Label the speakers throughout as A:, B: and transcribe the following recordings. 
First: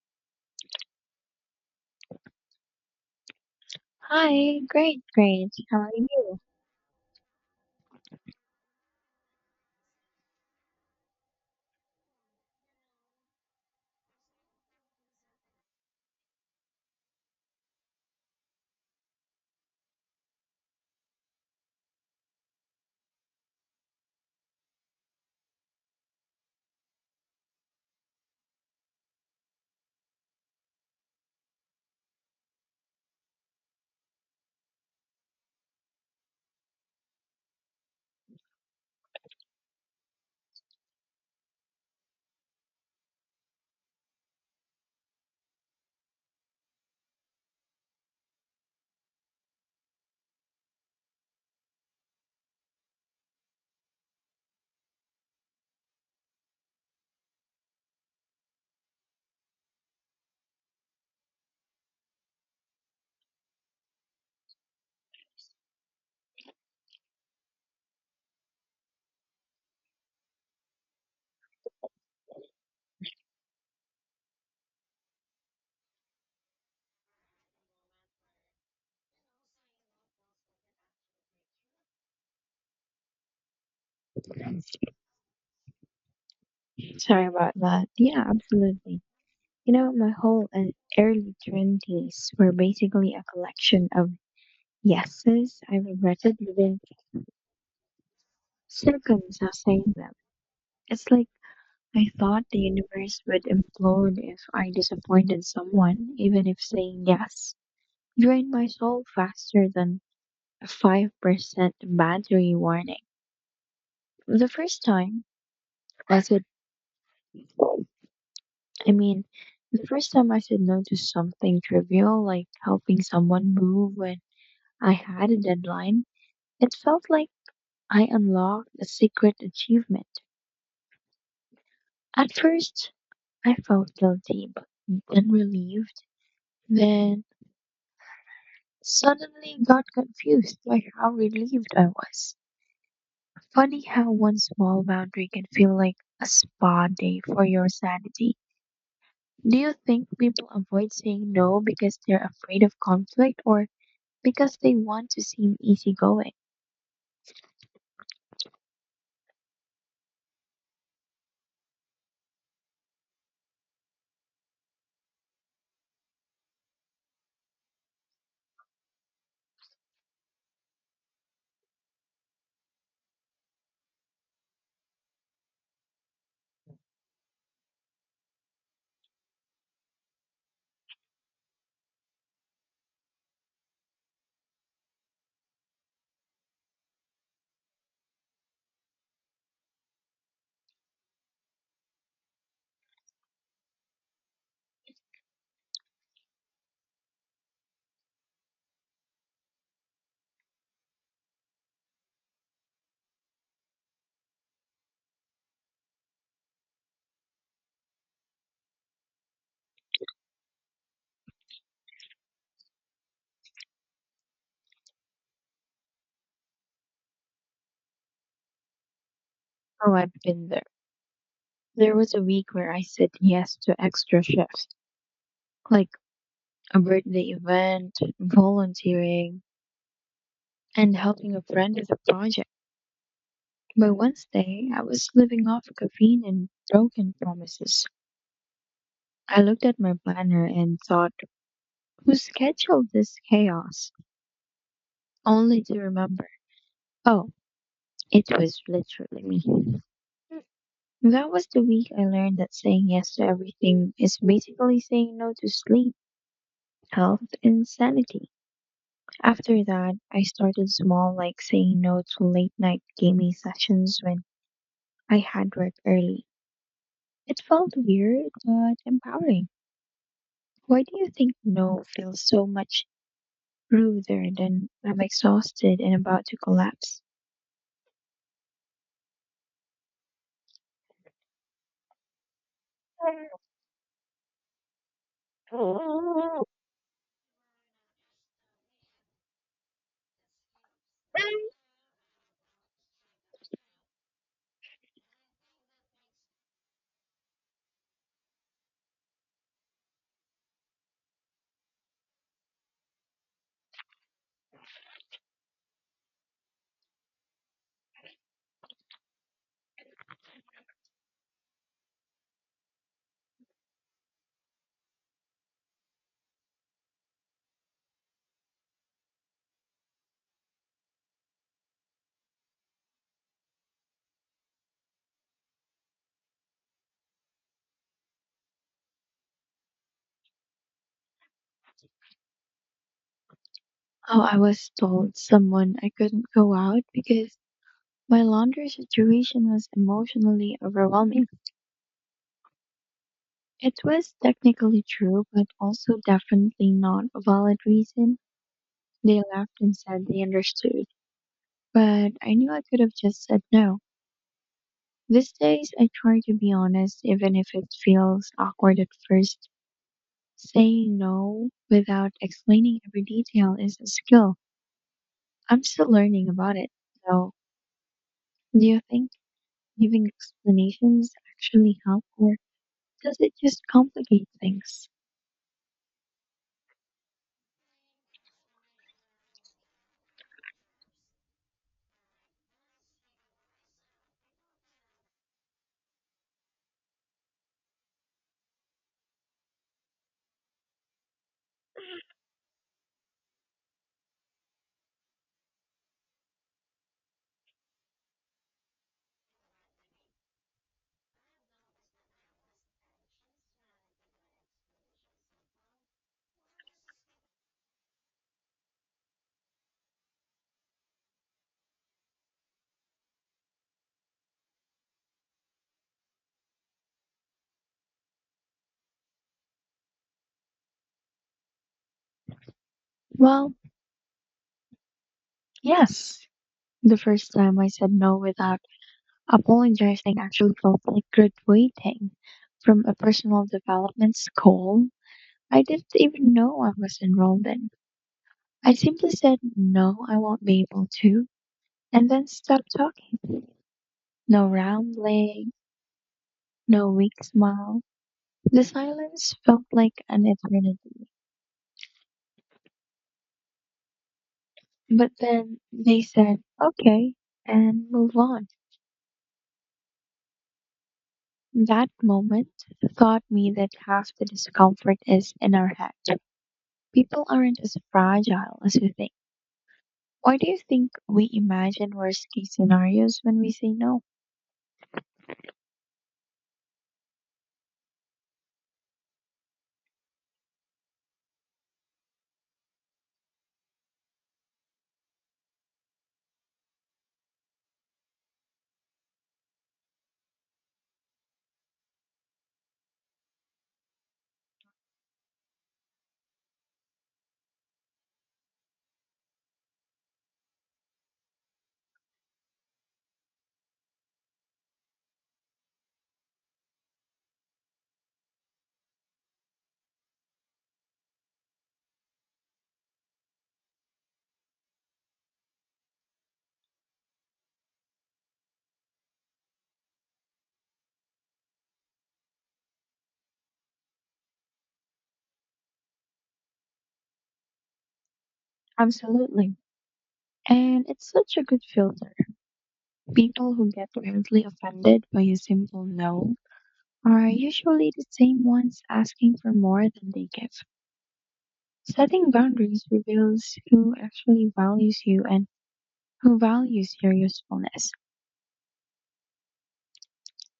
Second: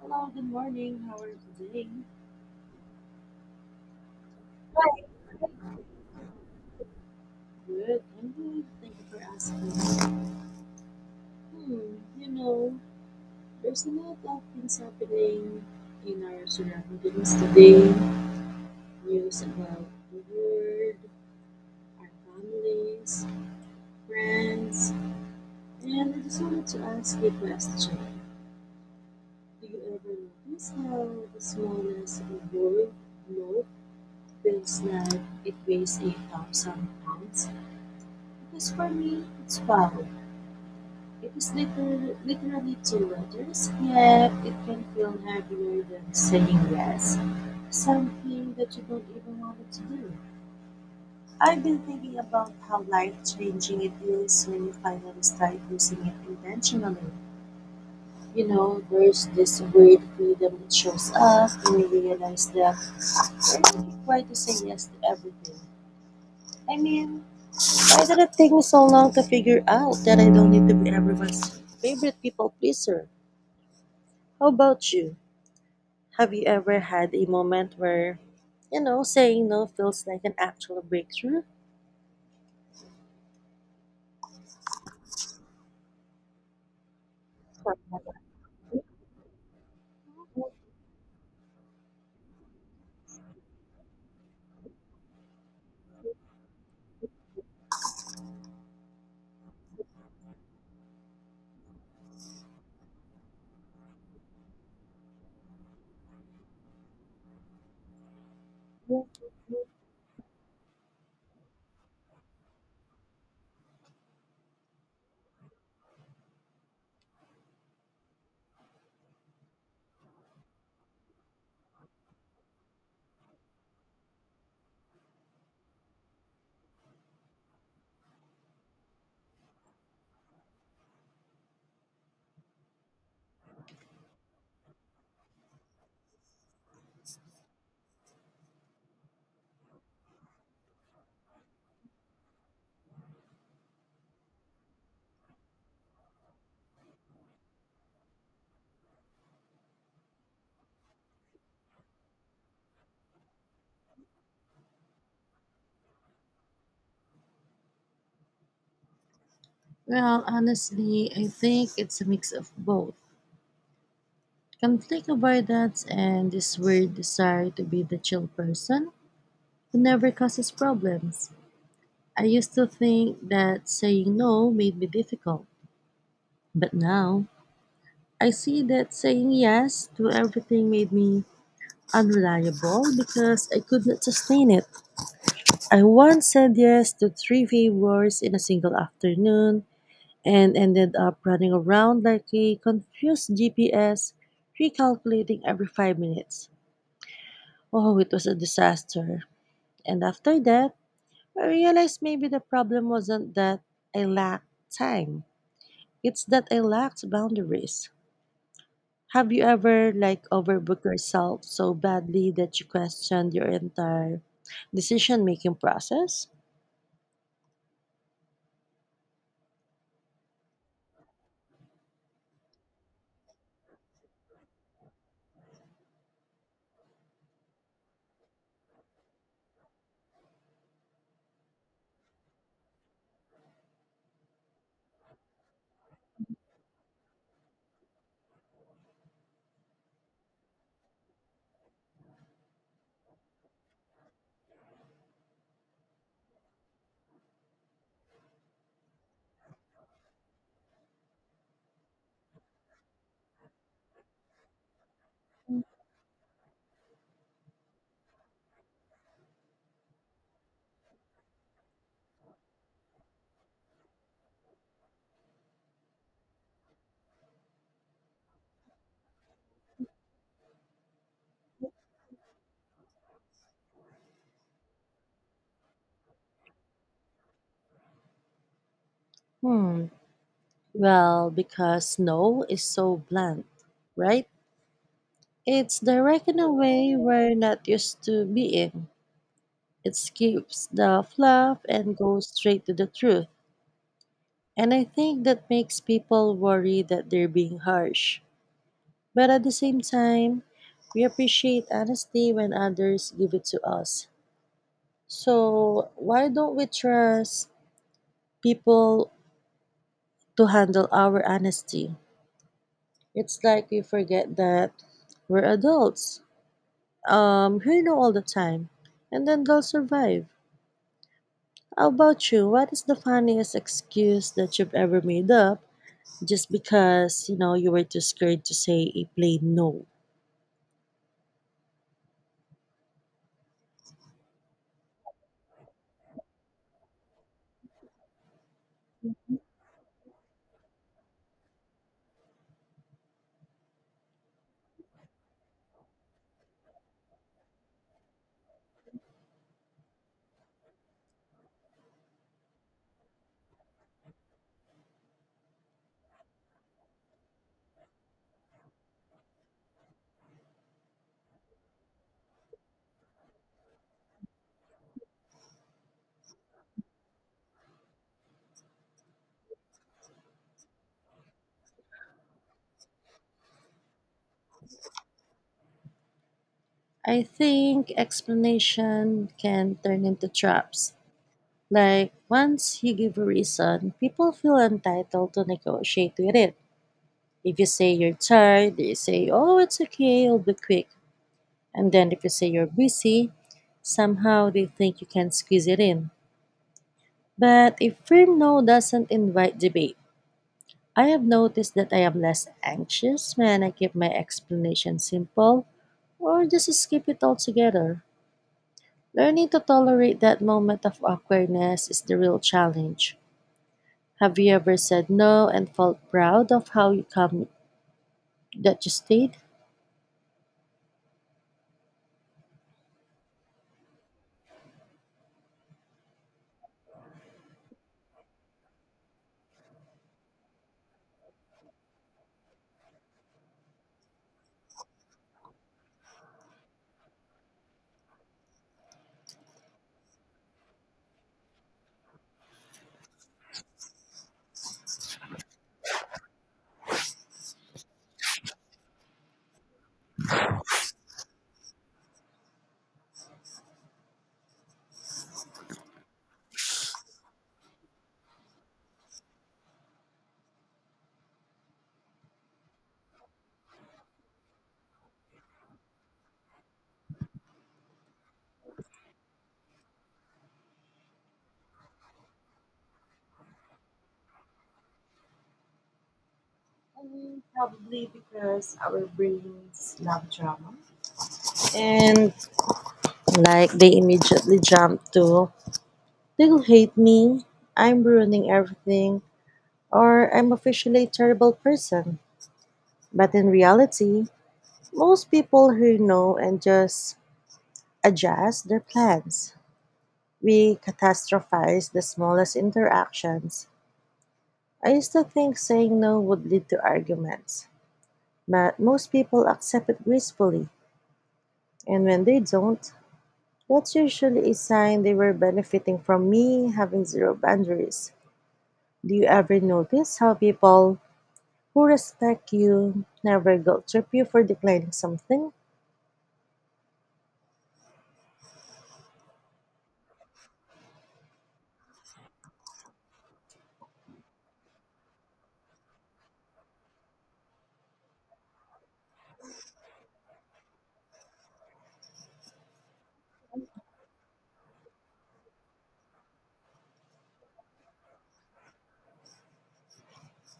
A: Hello, good morning. How are you today?
B: Hi, great, great. How are you?
A: Good, I'm good. Thank you for asking. Hmm, you know, there's a lot of things happening in our surroundings today. News about the world, our families, friends, and I just wanted to ask you a question. Do you ever notice how the smallest world note feels like it weighs 8,000 pounds? Because for me, it's wow. It is little, literally two letters, yet it can feel heavier than saying yes, something that you don't even want to do. I've been thinking about how life changing it is when you finally start using it intentionally. You know, there's this weird freedom that shows up when you realize that you're not required to say yes to everything. I mean, why did it take me so long to figure out that I don't need to be everyone's favorite people pleaser? How about you? Have you ever had a moment where, saying no feels like an actual breakthrough?
B: Sorry about that. Yeah, absolutely. You know, my whole early 20s were basically a collection of yeses I regretted within seconds of saying them. It's like I thought the universe would implode if I disappointed someone, even if saying yes drained my soul faster than a 5% battery warning. The first time was with I mean, the first time I said no to something trivial, like helping someone move when I had a deadline, it felt like I unlocked a secret achievement. At first, I felt guilty, but then relieved, then suddenly got confused by how relieved I was. Funny how one small boundary can feel like a spa day for your sanity. Do you think people avoid saying no because they're afraid of conflict, or because they want to seem easygoing?
A: Well, honestly, I think it's a mix of both. Conflict avoidance and this weird desire to be the chill person who never causes problems. I used to think that saying no made me difficult, but now I see that saying yes to everything made me unreliable because I could not sustain it. I once said yes to three favors in a single afternoon and ended up running around like a confused GPS, recalculating every 5 minutes. Oh, it was a disaster. And after that, I realized maybe the problem wasn't that I lacked time, it's that I lacked boundaries. Have you ever, like, overbooked yourself so badly that you questioned your entire decision making process?
B: Oh, I've been there. There was a week where I said yes to extra shifts, like a birthday event, volunteering, and helping a friend with a project. By Wednesday, I was living off caffeine and broken promises. I looked at my planner and thought, who scheduled this chaos? Only to remember, oh, it was literally me. That was the week I learned that saying yes to everything is basically saying no to sleep, health, and sanity. After that, I started small, like saying no to late night gaming sessions when I had work early. It felt weird, but empowering. Why do you think no feels so much ruder than I'm exhausted and about to collapse?
A: Hmm, well, because no is so blunt, right? It's direct in
B: Oh,
A: a way we're not used to being. It skips the fluff and goes straight to the truth. And I think that makes people worry that they're being harsh. But at the same time, we appreciate honesty when others give it to us. So, why don't we trust people to handle our honesty? It's like we forget that we're adults all the time, and then they'll survive. How about you? What is the funniest excuse that you've ever made up just because, you were too scared to say a plain no?
B: I was told someone I couldn't go out because my laundry situation was emotionally overwhelming. It was technically true, but also definitely not a valid reason. They laughed and said they understood, but I knew I could have just said no. These days, I try to be honest, even if it feels awkward at first. Saying no without explaining every detail is a skill I'm still learning about it, so, do you think giving explanations actually help, or does it just complicate things?
A: I think explanation can turn into traps. Like, once you give a reason, people feel entitled to negotiate with it. If you say you're tired, they say, oh, it's okay, I'll be quick. And then if you say you're busy, somehow they think you can squeeze it in. But a firm no doesn't invite debate. I have noticed that I am less anxious when I keep my explanation simple or just skip it altogether. Learning to tolerate that moment of awkwardness is the real challenge. Have you ever said no and felt proud of how you come that you stayed?
B: Well, yes. The first time I said no without apologizing actually felt like graduating from a personal development school I didn't even know I was enrolled in. I simply said, no, I won't be able to, and then stopped talking. No round leg, no weak smile. The silence felt like an eternity. But then they said, okay, and move on. That moment taught me that half the discomfort is in our head. People aren't as fragile as we think. Why do you think we imagine worst case scenarios when we say no?
A: And like they immediately jump to, they'll hate me, I'm ruining everything, or I'm officially a terrible person. But in reality, most people who know and just adjust their plans. We catastrophize the smallest interactions. I used to think saying no would lead to arguments, but most people accept it gracefully. And when they don't, that's usually a sign they were benefiting from me having zero boundaries. Do you ever notice how people who respect you never guilt trip you for declining something?
B: Absolutely. And it's such a good filter. People who get wildly offended by a simple no are usually the same ones asking for more than they give. Setting boundaries reveals who actually values you and who values your usefulness.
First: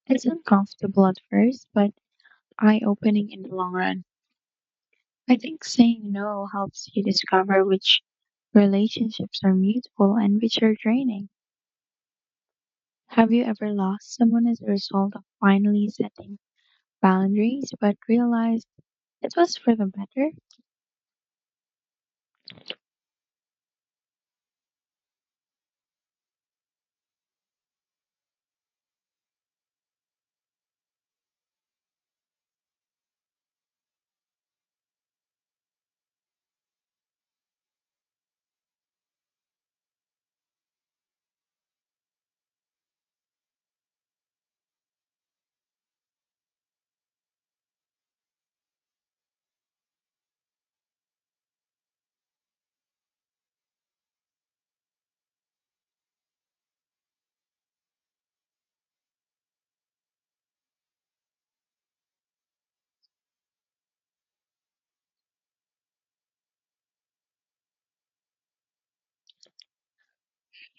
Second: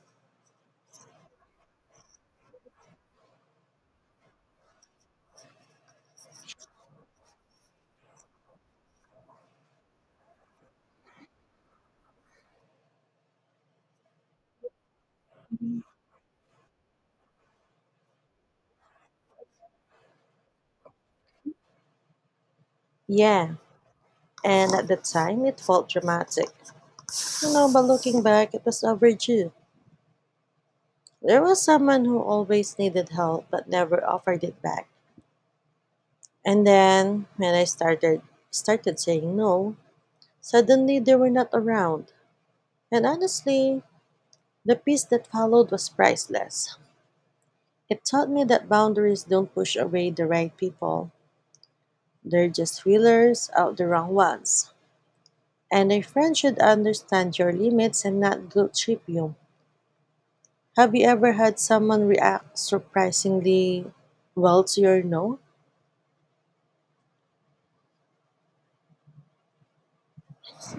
B: It's uncomfortable at first, but eye opening in the long run. I think saying no helps you discover which relationships are mutual and which are draining. Have you ever lost someone as a result of finally setting boundaries but realized it was for the better?
A: Yeah, and at the time it felt dramatic. You know, but looking back, it was overdue. There was someone who always needed help but never offered it back. And then when I started saying no, suddenly they were not around. And honestly, the peace that followed was priceless. It taught me that boundaries don't push away the right people. They're just feelers out the wrong ones. And a friend should understand your limits and not guilt trip you. Have you ever had someone react surprisingly well to your no?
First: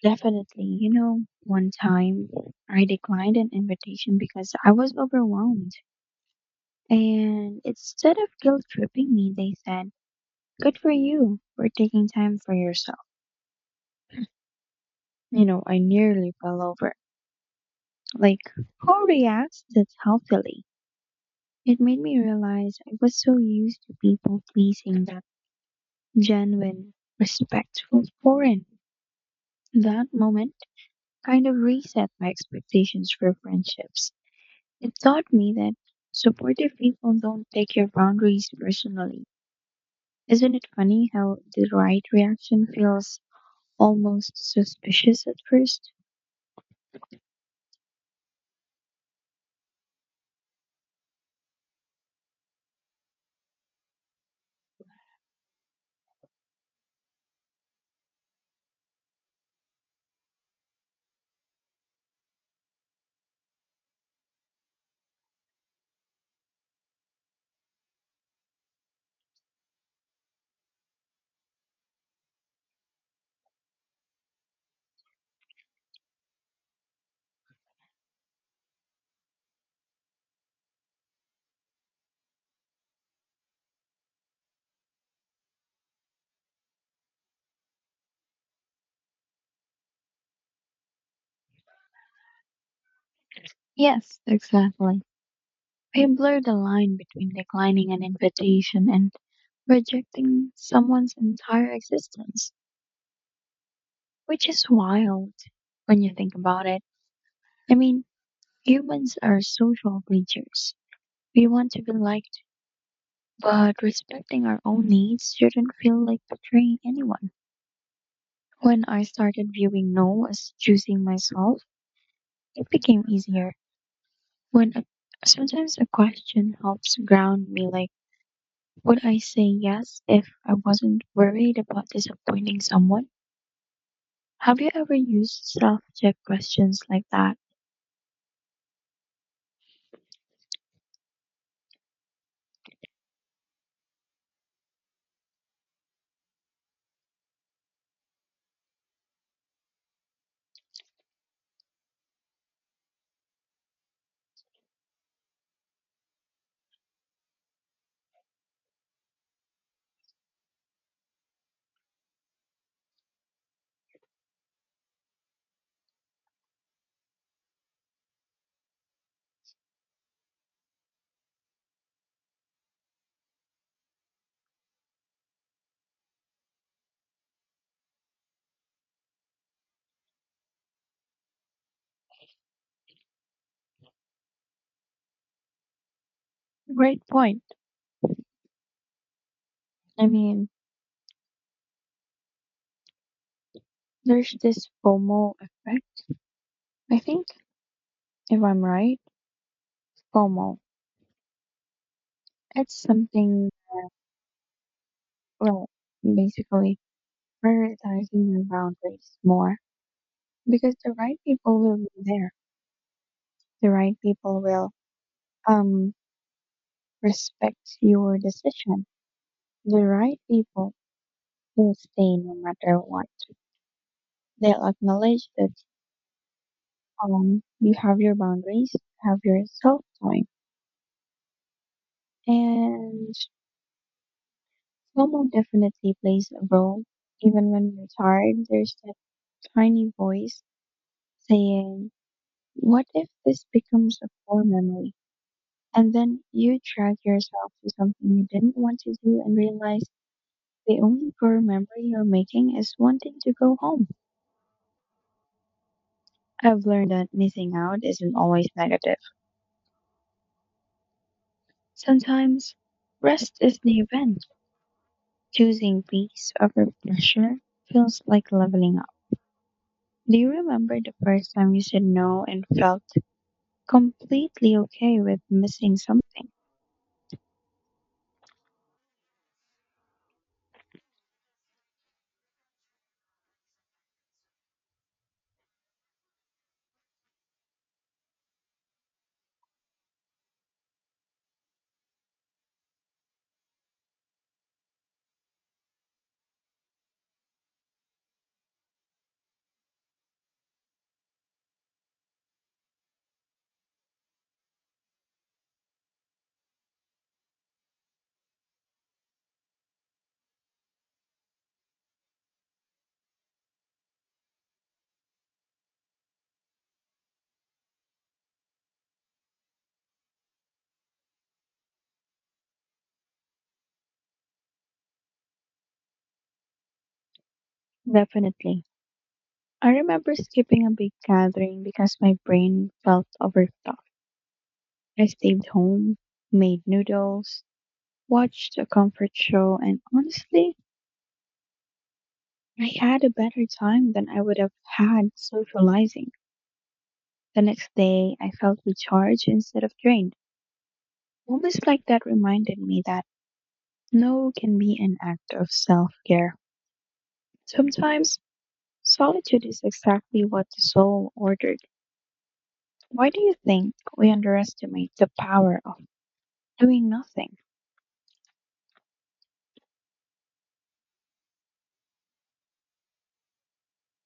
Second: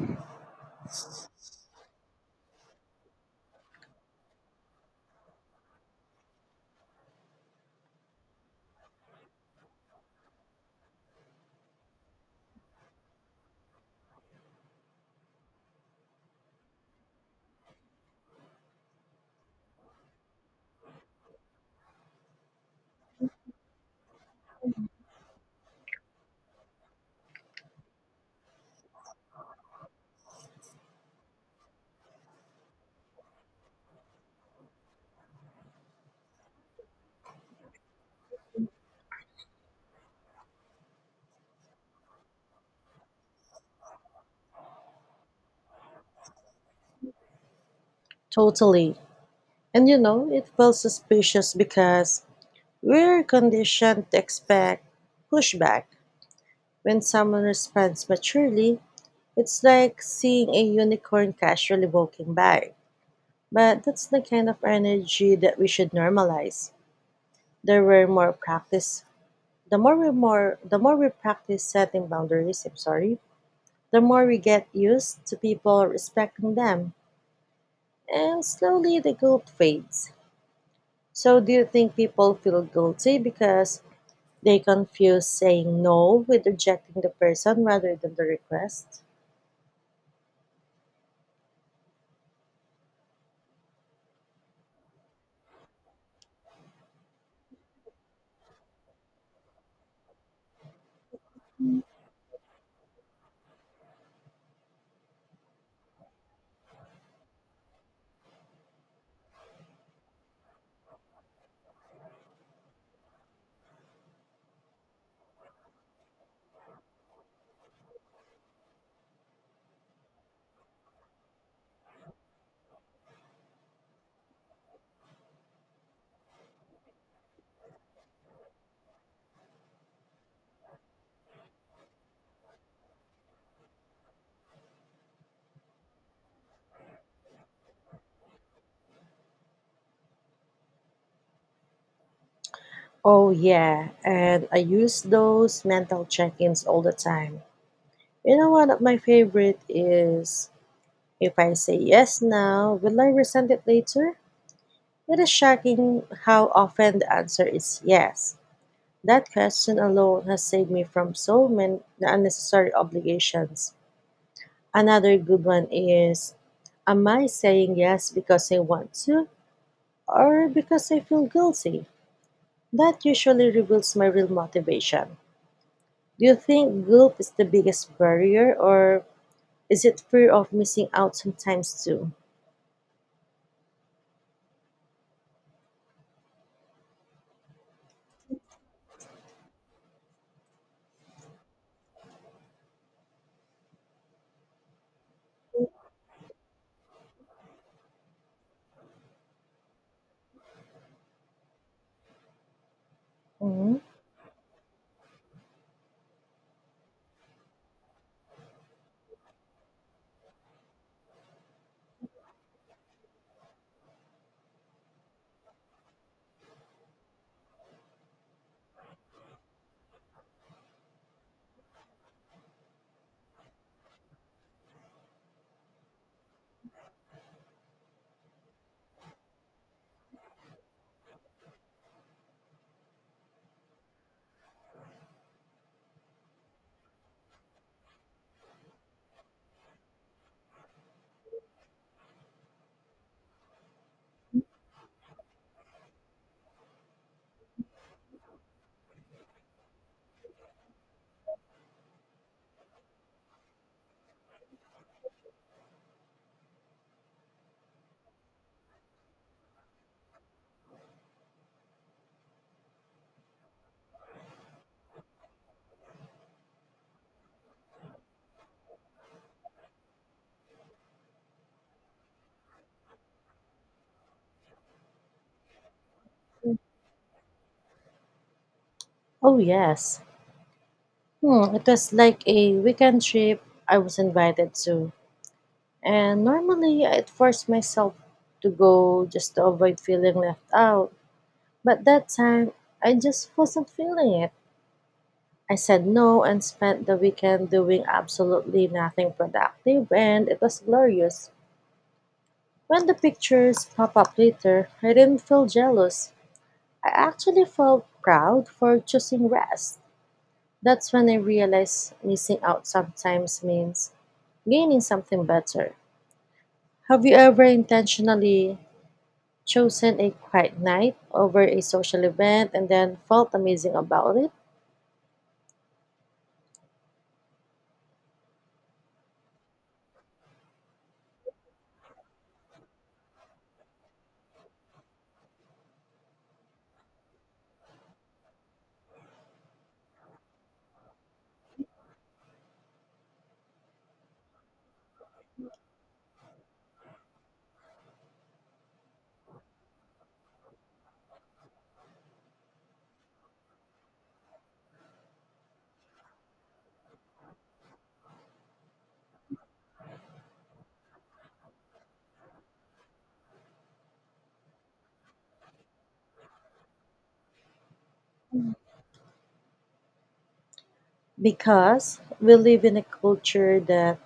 B: Definitely. You know, one time I declined an invitation because I was overwhelmed. And instead of guilt tripping me, they said, good for you for taking time for yourself. You know, I nearly fell over. Like, who reacts that healthily? It made me realize I was so used to people pleasing that genuine, respectful was foreign. That moment kind of reset my expectations for friendships. It taught me that supportive people don't take your boundaries personally. Isn't it funny how the right reaction feels almost suspicious at first?
A: Totally. And you know, it feels suspicious because we're conditioned to expect pushback. When someone responds maturely, it's like seeing a unicorn casually walking by. But that's the kind of energy that we should normalize. There were more practice. The more we practice setting boundaries, I'm sorry, the more we get used to people respecting them, and slowly the guilt fades. So, do you think people feel guilty because they confuse saying no with rejecting the person rather than the request?
B: Yes, exactly. I blur the line between declining an invitation and rejecting someone's entire existence, which is wild when you think about it. I mean, humans are social creatures. We want to be liked, but respecting our own needs shouldn't feel like betraying anyone. When I started viewing no as choosing myself, it became easier. When a, Sometimes a question helps ground me, like, would I say yes if I wasn't worried about disappointing someone? Have you ever used self check questions like that?
A: Oh, yeah, and I use those mental check ins all the time. You know, one of my favorite is, if I say yes now, will I resent it later? It is shocking how often the answer is yes. That question alone has saved me from so many unnecessary obligations. Another good one is, am I saying yes because I want to or because I feel guilty? That usually reveals my real motivation. Do you think guilt is the biggest barrier or is it fear of missing out sometimes too?
B: Great point. I mean, there's this FOMO effect. I think, if I'm right, FOMO. It's something,
A: Mhm.
B: well, basically prioritizing your boundaries more because the right people will be there. The right people will um respect your decision. The right people will stay no matter what. They'll acknowledge that you have your boundaries, have your self time, and FOMO definitely plays a role. Even when we're tired, there's that tiny voice saying, what if this becomes a core memory? And then you drag yourself to something you didn't want to do and realize the only core memory you're making is wanting to go home. I've learned that missing out isn't always negative. Sometimes rest is the event. Choosing peace over pressure feels like leveling up. Do you remember the first time you said no and felt completely okay with missing something?
A: Oh, yes. Hmm, it was like a weekend trip I was invited to. And normally I'd force myself to go just to avoid feeling left out. But that time, I just wasn't feeling it. I said no and spent the weekend doing absolutely nothing productive, and it was glorious. When the pictures pop up later, I didn't feel jealous. I actually felt proud for choosing rest. That's when I realized missing out sometimes means gaining something better. Have you ever intentionally chosen a quiet night over a social event and then felt amazing about it?
B: Definitely. I remember skipping a big gathering because my brain felt overstuffed. I stayed home, made noodles, watched a comfort show, and honestly, I had a better time than I would have had socializing. The next day, I felt recharged instead of drained. Moments like that reminded me that no can be an act of self care. Sometimes solitude is exactly what the soul ordered. Why do you think we underestimate the power of doing nothing?
A: Because we live in a culture that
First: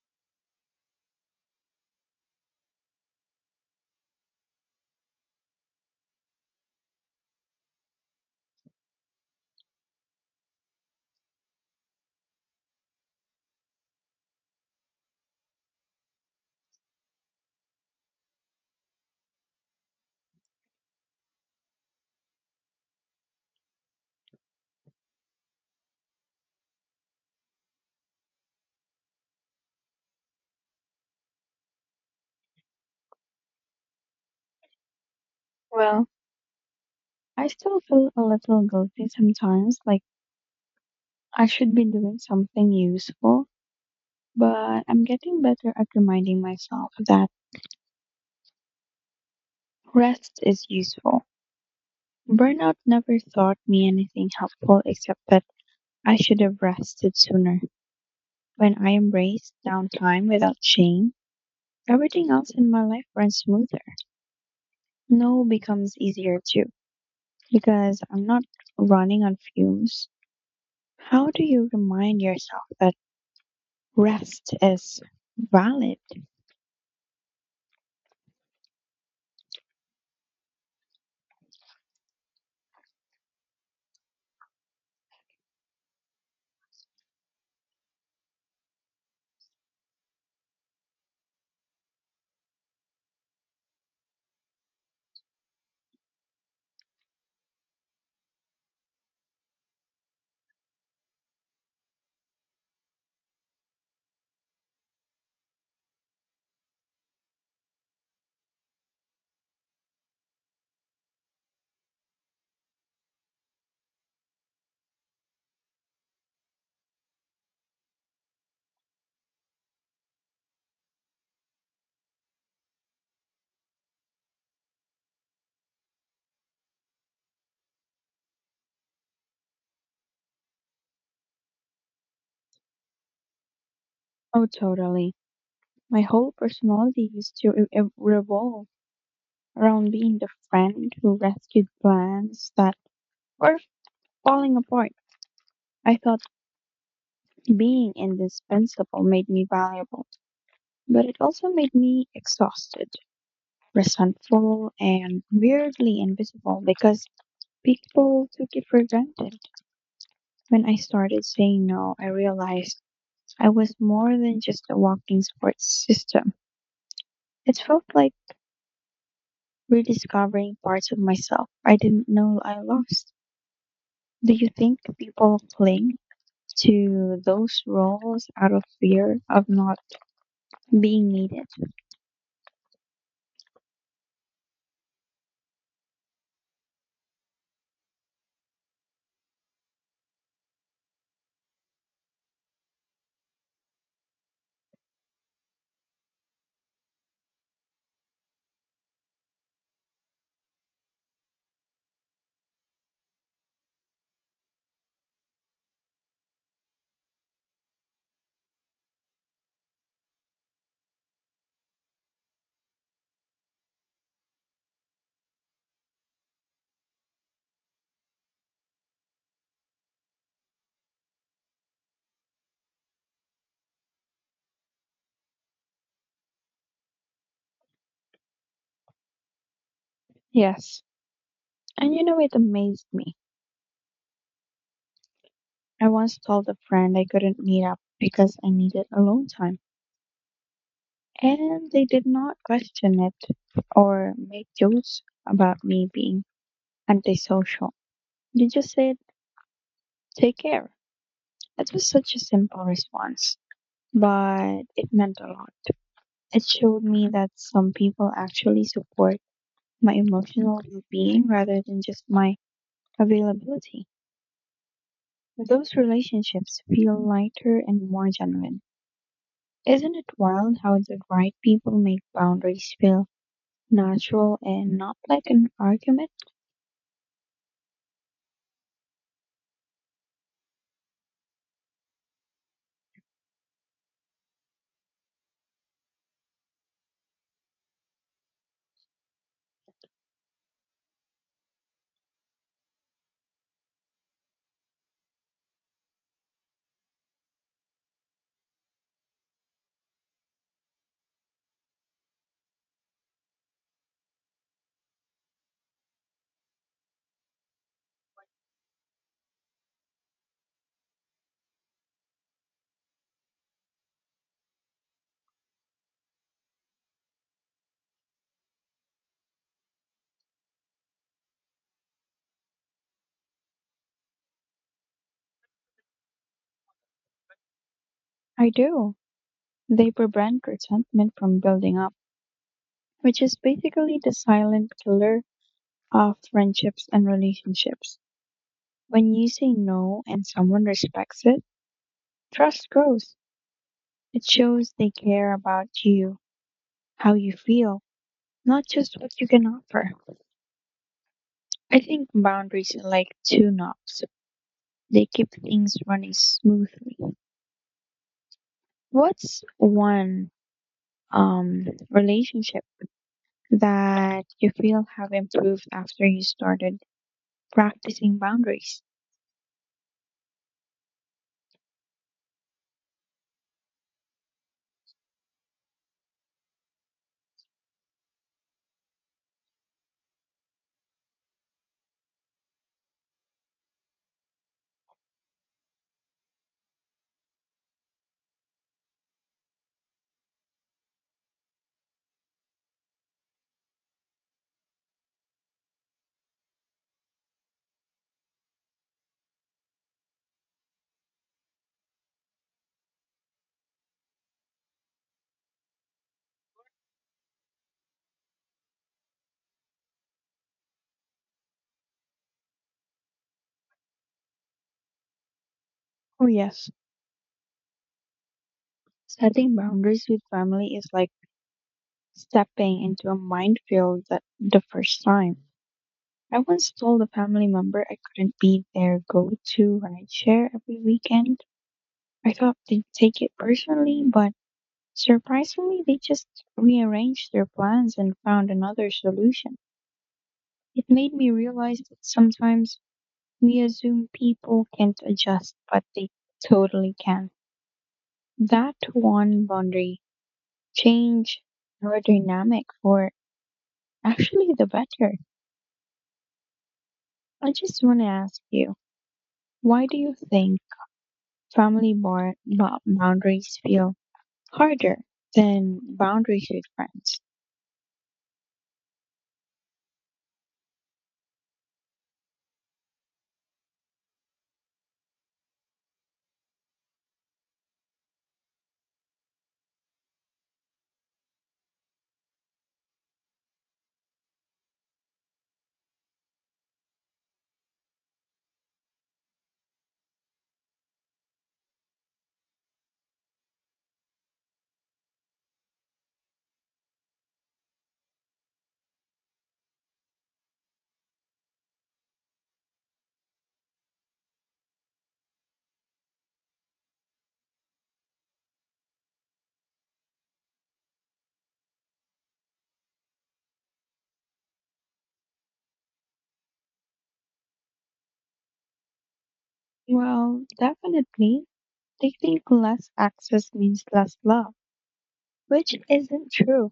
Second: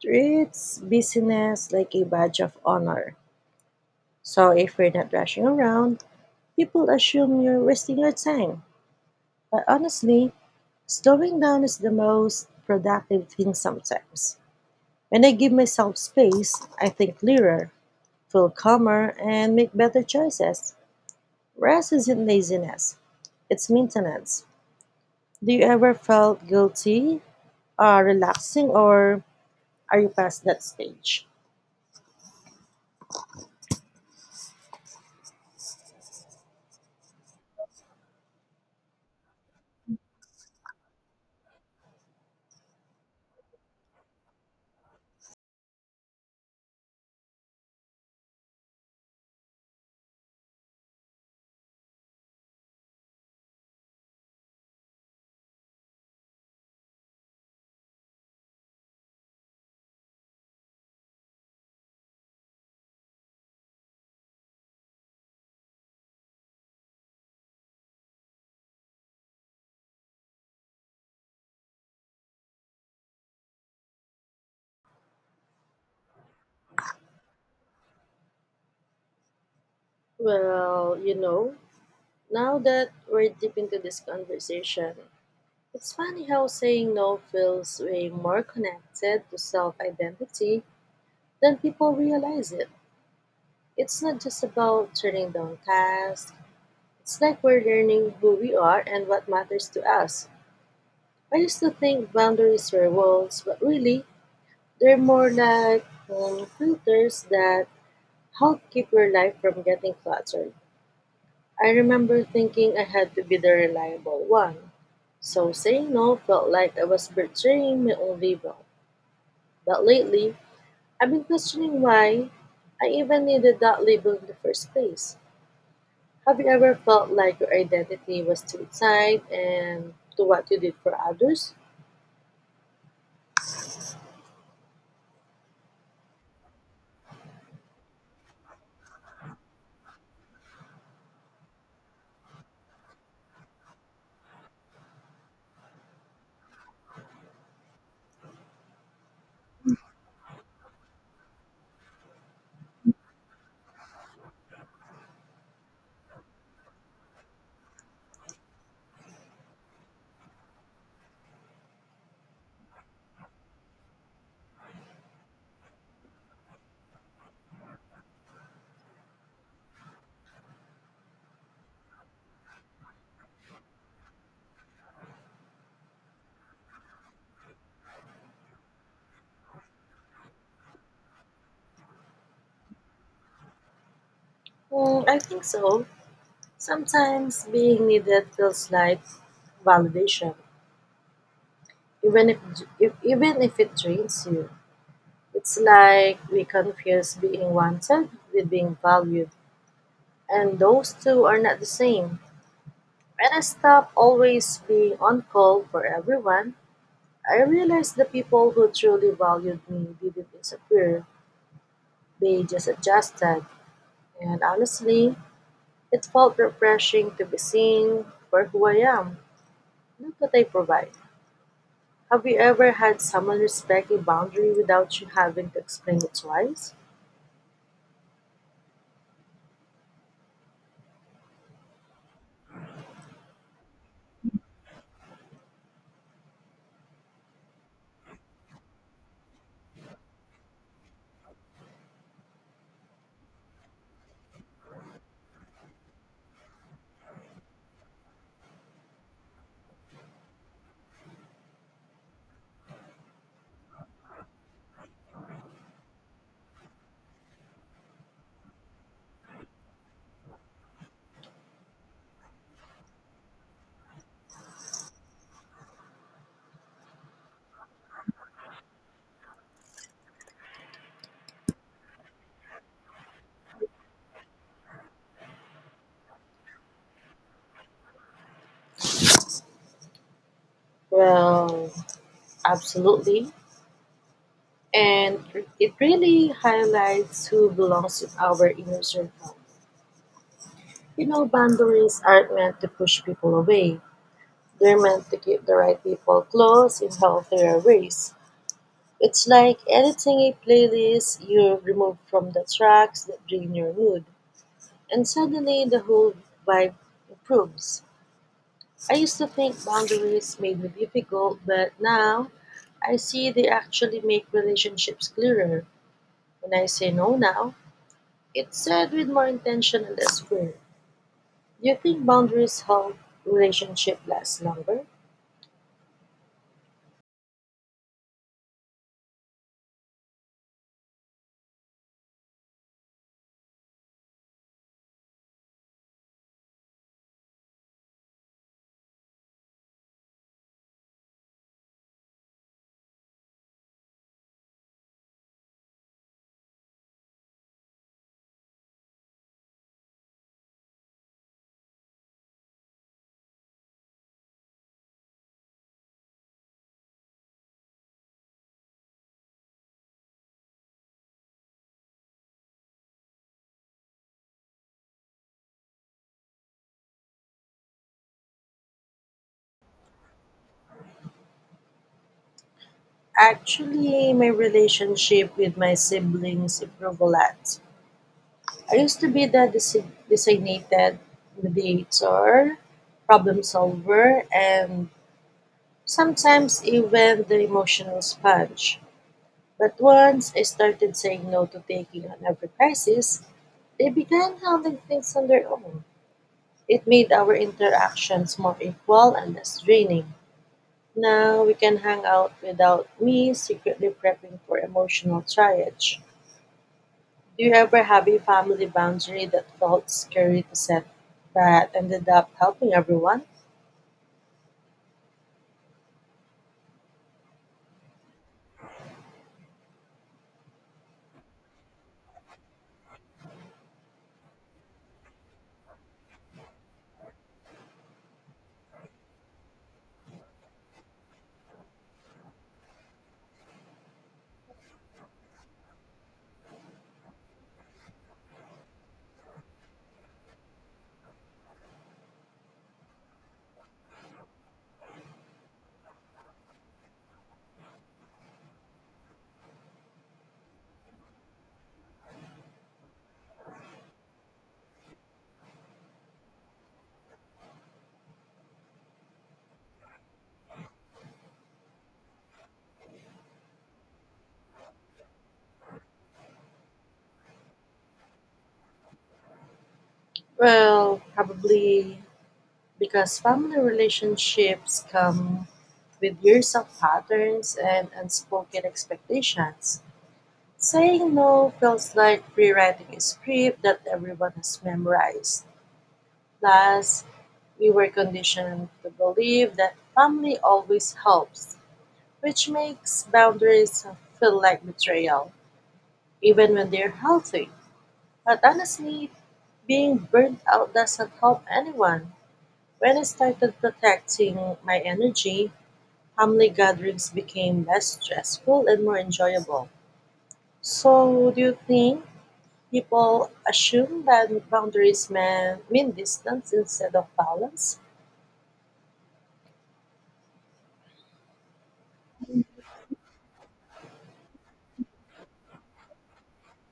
A: treats busyness like a badge of honor. So if you're not rushing around, people assume you're wasting your time. But honestly, slowing down is the most productive thing sometimes. When I give myself space, I think clearer, feel calmer, and make better choices. Rest isn't laziness, it's maintenance. Do you ever felt guilty, relaxing, or are you past that stage?
B: Well, I still feel a little guilty sometimes, like I should be doing something useful, but I'm getting better at reminding myself that rest is useful. Burnout never taught me anything helpful except that I should have rested sooner. When I embrace downtime without shame, everything else in my life runs smoother. No becomes easier too, because I'm not running on fumes. How do you remind yourself that rest is valid?
A: Well, you know, now that we're deep into this conversation, it's funny how saying no feels way more connected to self identity than people realize it. It's not just about turning down tasks, it's like we're learning who we are and what matters to us. I used to think boundaries were walls, but really, they're more like filters that help keep your life from getting cluttered. I remember thinking I had to be the reliable one. So saying no felt like I was betraying my own label. But lately, I've been questioning why I even needed that label in the first place. Have you ever felt like your identity was too tied and to what you did for others?
B: Oh, totally. My whole personality used to revolve around being the friend who rescued plans that were falling apart. I thought being indispensable made me valuable, but it also made me exhausted, resentful, and weirdly invisible because people took it for granted. When I started saying no, I realized I was more than just a walking support system. It felt like rediscovering parts of myself I didn't know I lost. Do you think people cling to those roles out of fear of not being needed?
A: Mm, I think so. Sometimes being needed feels like validation, even if, even if it drains you. It's like we confuse being wanted with being valued, and those two are not the same. When I stopped always being on call for everyone, I realized the people who truly valued me didn't disappear, they just adjusted. And honestly, it felt refreshing to be seen for who I am, not what I provide. Have you ever had someone respect a boundary without you having to explain it twice?
B: Yes. And you know, it amazed me. I once told a friend I couldn't meet up because I needed alone time. And they did not question it or make jokes about me being antisocial. They just said, take care. That was such a simple response, but it meant a lot. It showed me that some people actually support my emotional well being rather than just my availability. Those relationships feel lighter and more genuine. Isn't it wild how the right people make boundaries feel natural and not like an argument?
A: Well, absolutely, and it really highlights who belongs in our inner circle. You know, boundaries aren't meant to push people away. They're meant to keep the right people close in healthier ways. It's like editing a playlist, you remove from the tracks that drain your mood, and suddenly the whole vibe improves. I used to think boundaries made me difficult, but now I see they actually make relationships clearer. When I say no now, it's said with more intention and less fear. Do you think boundaries help relationship last longer?
B: I do. They prevent resentment from building up, which is basically the silent killer of friendships and relationships. When you say no and someone respects it, trust grows. It shows they care about you, how you feel, not just what you can offer. I think boundaries are like two knobs. They keep things running smoothly. What's one relationship that you feel have improved after you started practicing boundaries?
A: Actually, my relationship with my siblings improved a lot. I used to be the designated mediator, problem solver, and sometimes even the emotional sponge. But once I started saying no to taking on every crisis, they began handling things on their own. It made our interactions more equal and less draining. Now we can hang out without me secretly prepping for emotional triage. Do you ever have a family boundary that felt scary to set but ended up helping everyone?
B: Oh, yes. Setting boundaries with family is like stepping into a minefield that the first time. I once told a family member I couldn't be their go to rideshare every weekend. I thought they'd take it personally, but surprisingly, they just rearranged their plans and found another solution. It made me realize that sometimes we assume people can't adjust, but they totally can. That one boundary change your dynamic for actually the better. I just want to ask you, why do you think family boundaries feel harder than boundaries with friends?
A: Well, probably because family relationships come with years of patterns and unspoken expectations. Saying no feels like rewriting a script that everyone has memorized. Plus, we were conditioned to believe that family always helps, which makes boundaries feel like betrayal, even when they're healthy. But honestly, being burnt out doesn't help anyone. When I started protecting my energy, family gatherings became less stressful and more enjoyable. So, do you think people assume that boundaries mean distance instead of balance?
B: Well, definitely, they think less access means less love, which isn't true.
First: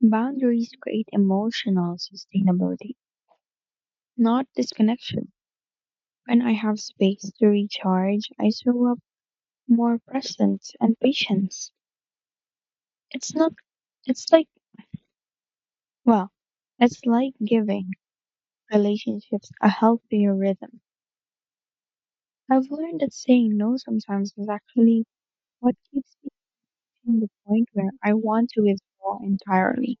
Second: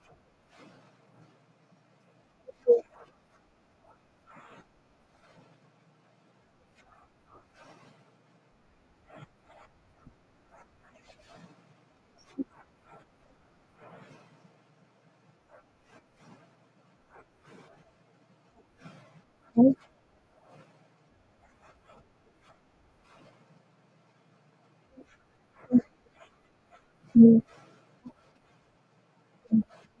B: Boundaries create emotional sustainability, not disconnection. When I have space to recharge, I show up more presence and patience. It's not, it's like, well, It's like giving relationships a healthier rhythm. I've learned that saying no sometimes is actually what keeps me from the point where I want to withdraw entirely.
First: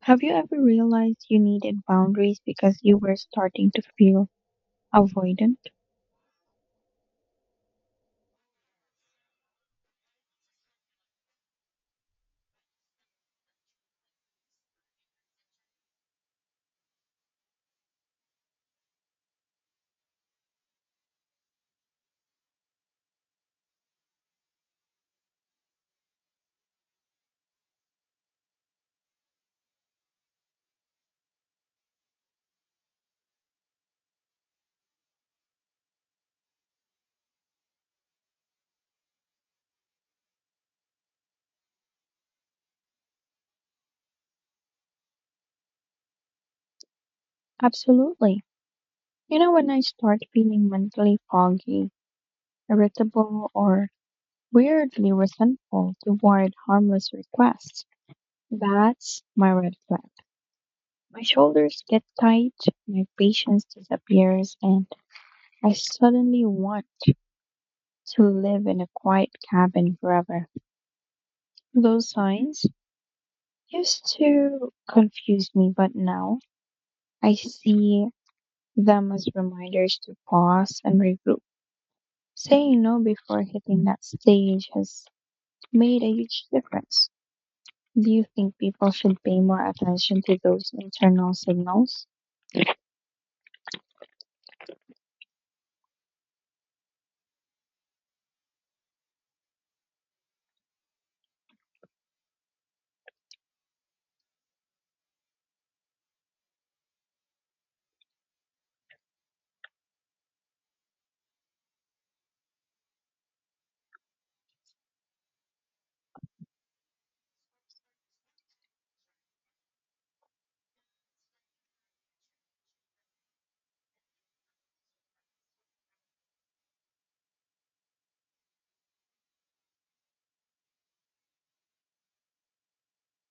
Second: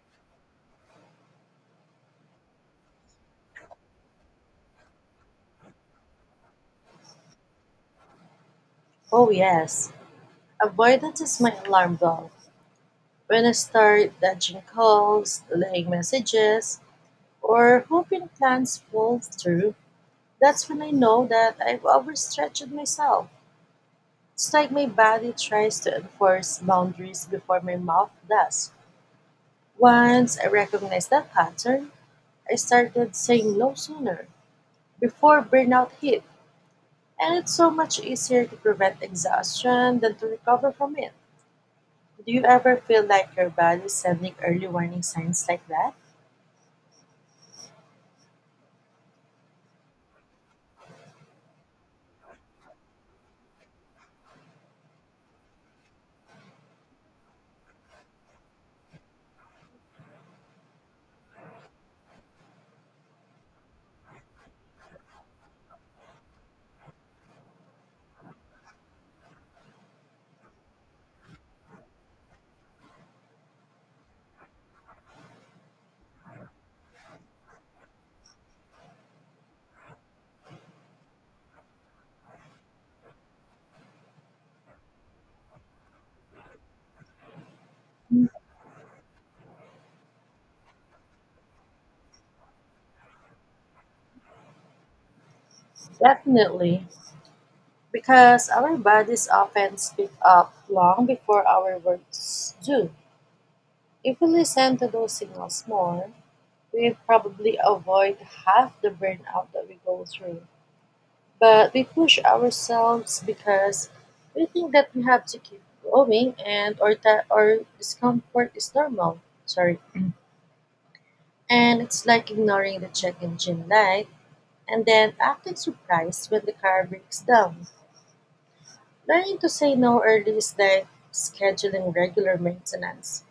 B: Have you ever realized you needed boundaries because you were starting to feel avoidant?
A: Oh, yes. Avoidance is my alarm bell. When I start dodging calls, delaying messages, or hoping plans fall through, that's when I know that I've overstretched myself. It's like my body tries to enforce boundaries before my mouth does. Once I recognized that pattern, I started saying no sooner, before burnout hit, and it's so much easier to prevent exhaustion than to recover from it. Do you ever feel like your body is sending early warning signs like that?
B: Absolutely. You know, when I start feeling mentally foggy, irritable, or weirdly resentful toward harmless requests, that's my red flag. My shoulders get tight, my patience disappears, and I suddenly want to live in a quiet cabin forever. Those signs used to confuse me, but now I see them as reminders to pause and regroup. Saying no before hitting that stage has made a huge difference. Do you think people should pay more attention to those internal signals?
A: Definitely, because our bodies often speak up long before our words do. If we listen to those signals more, we probably avoid half the burnout that we go through. But we push ourselves because we think that we have to keep going and or that our discomfort is normal. Sorry. And it's like ignoring the check engine light and then acting surprised when the car breaks down. Learning to say no early is like scheduling regular maintenance.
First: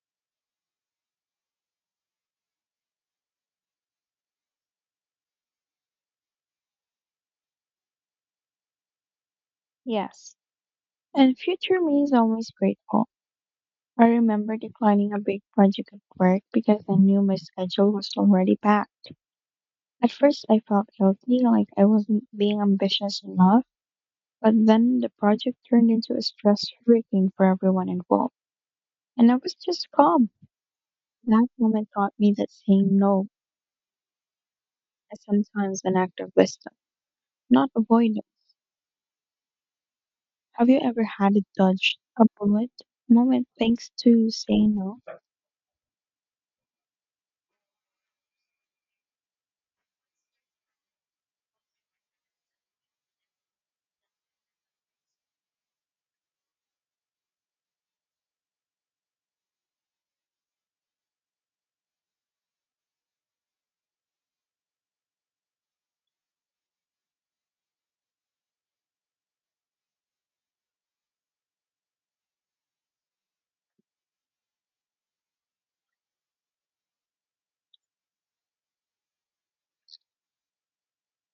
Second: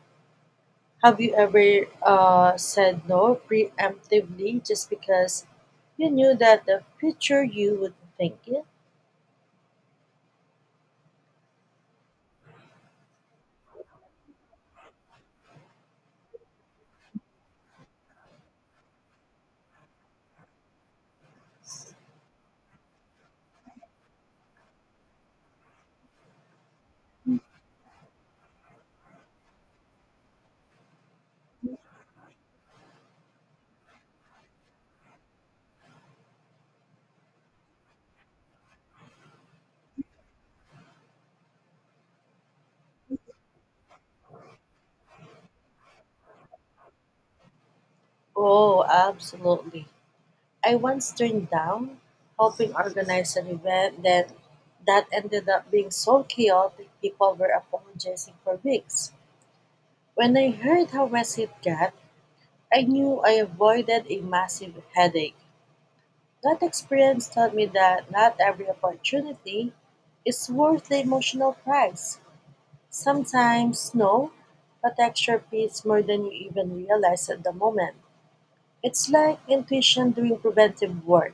A: Have you ever said no preemptively just because you knew that the future you would think it?
B: Yes. And future me is always grateful. I remember declining a big project at work because I knew my schedule was already packed. At first, I felt guilty, like I wasn't being ambitious enough, but then the project turned into a stress hurricane for everyone involved, and I was just calm. That moment taught me that saying no is sometimes an act of wisdom, not avoidance. Have you ever had to dodge a bullet moment thanks to saying no?
A: Oh, absolutely. I once turned down helping organize an event that ended up being so chaotic people were apologizing for weeks. When I heard how messy it got, I knew I avoided a massive headache. That experience taught me that not every opportunity is worth the emotional price. Sometimes, no, but extra pays more than you even realize at the moment. It's like intuition doing preventive work.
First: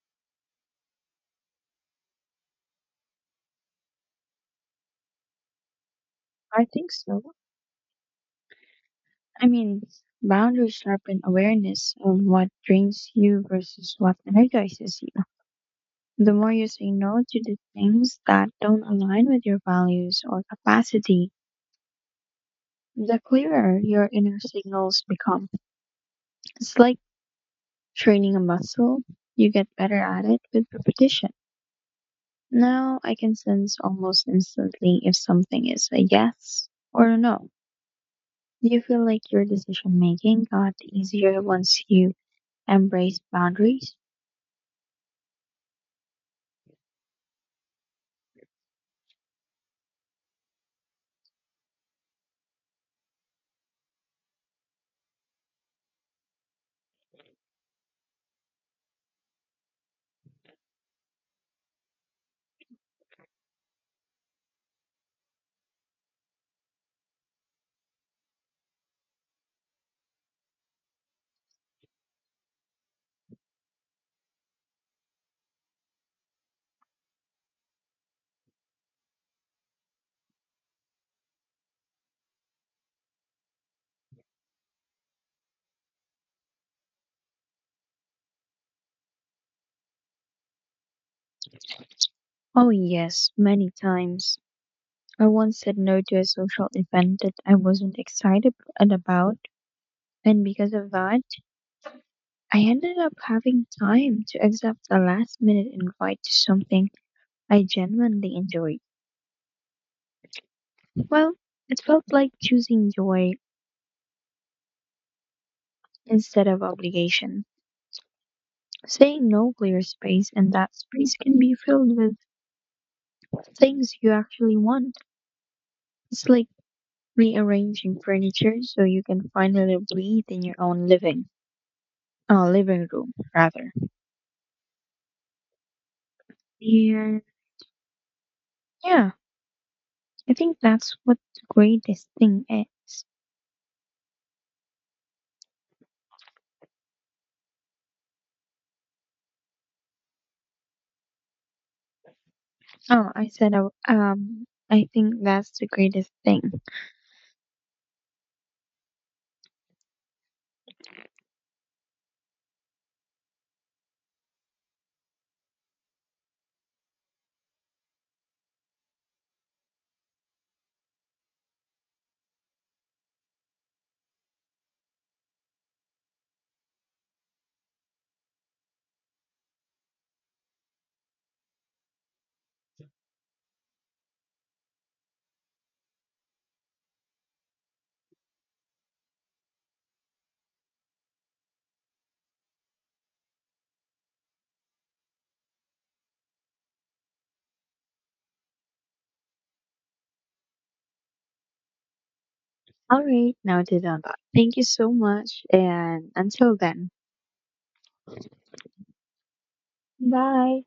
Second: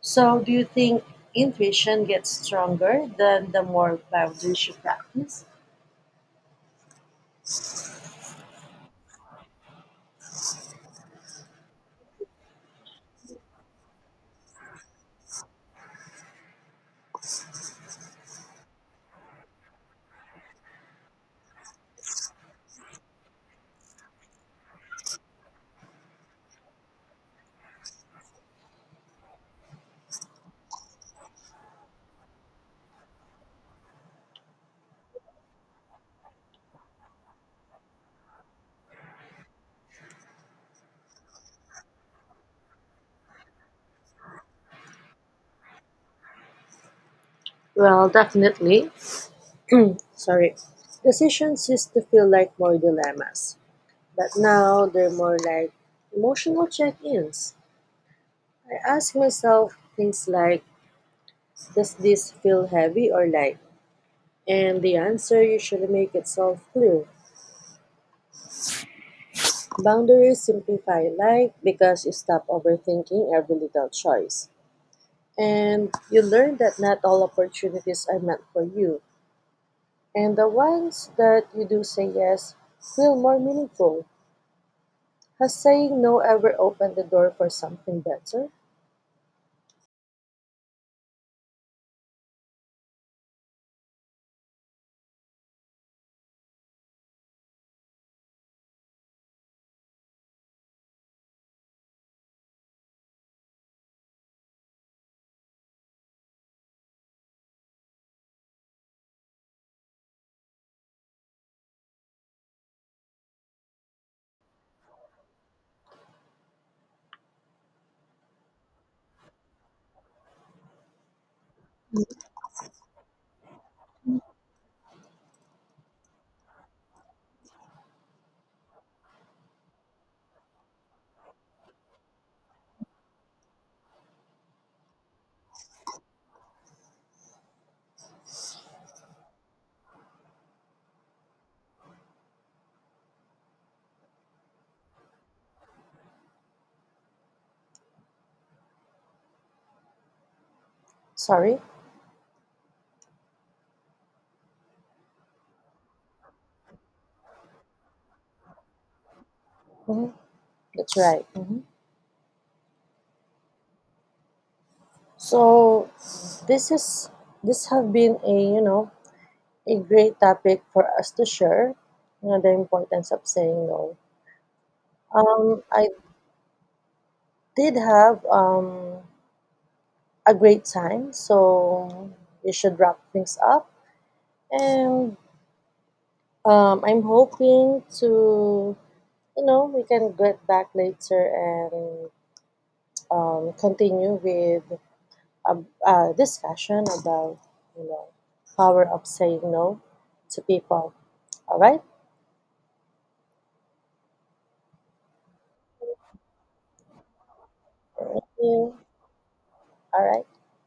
A: So, do you think intuition gets stronger than the more boundaries you practice?
B: I think so. I mean, boundaries sharpen awareness of what drains you versus what energizes you. The more you say no to the things that don't align with your values or capacity, the clearer your inner signals become. It's like training a muscle, you get better at it with repetition. Now I can sense almost instantly if something is a yes or a no. Do you feel like your decision making got easier once you embrace boundaries?
A: Well, definitely. Sorry. Decisions used to feel like more dilemmas. But now they're more like emotional check ins. I ask myself things like, does this feel heavy or light? And the answer usually makes itself clear. Boundaries simplify life because you stop overthinking every little choice. And you learn that not all opportunities are meant for you. And the ones that you do say yes feel more meaningful. Has saying no ever opened the door for something better?
B: Oh, yes, many times. I once said no to a social event that I wasn't excited and about, and because of that, I ended up having time to accept a last minute invite to something I genuinely enjoyed. Well, it felt like choosing joy instead of obligation. Saying no clears space, and that space can be filled with things you actually want. It's like rearranging furniture so you can finally breathe in your own living, living room rather. And yeah, I think that's what the greatest thing is.
A: Sorry?
B: Oh, I said, I think that's the greatest thing.
A: Mhm. That's right. So this is this have been a you know a great topic for us to share. You know, the importance of saying no. I did have a great time, so we should wrap things up. And I'm hoping to, you know, we can get back later and continue with a, a discussion about, you know, power of saying no to people. All right.
B: All right, now to done that. Thank you so much, and until then,
A: Thank you. All right.
B: bye.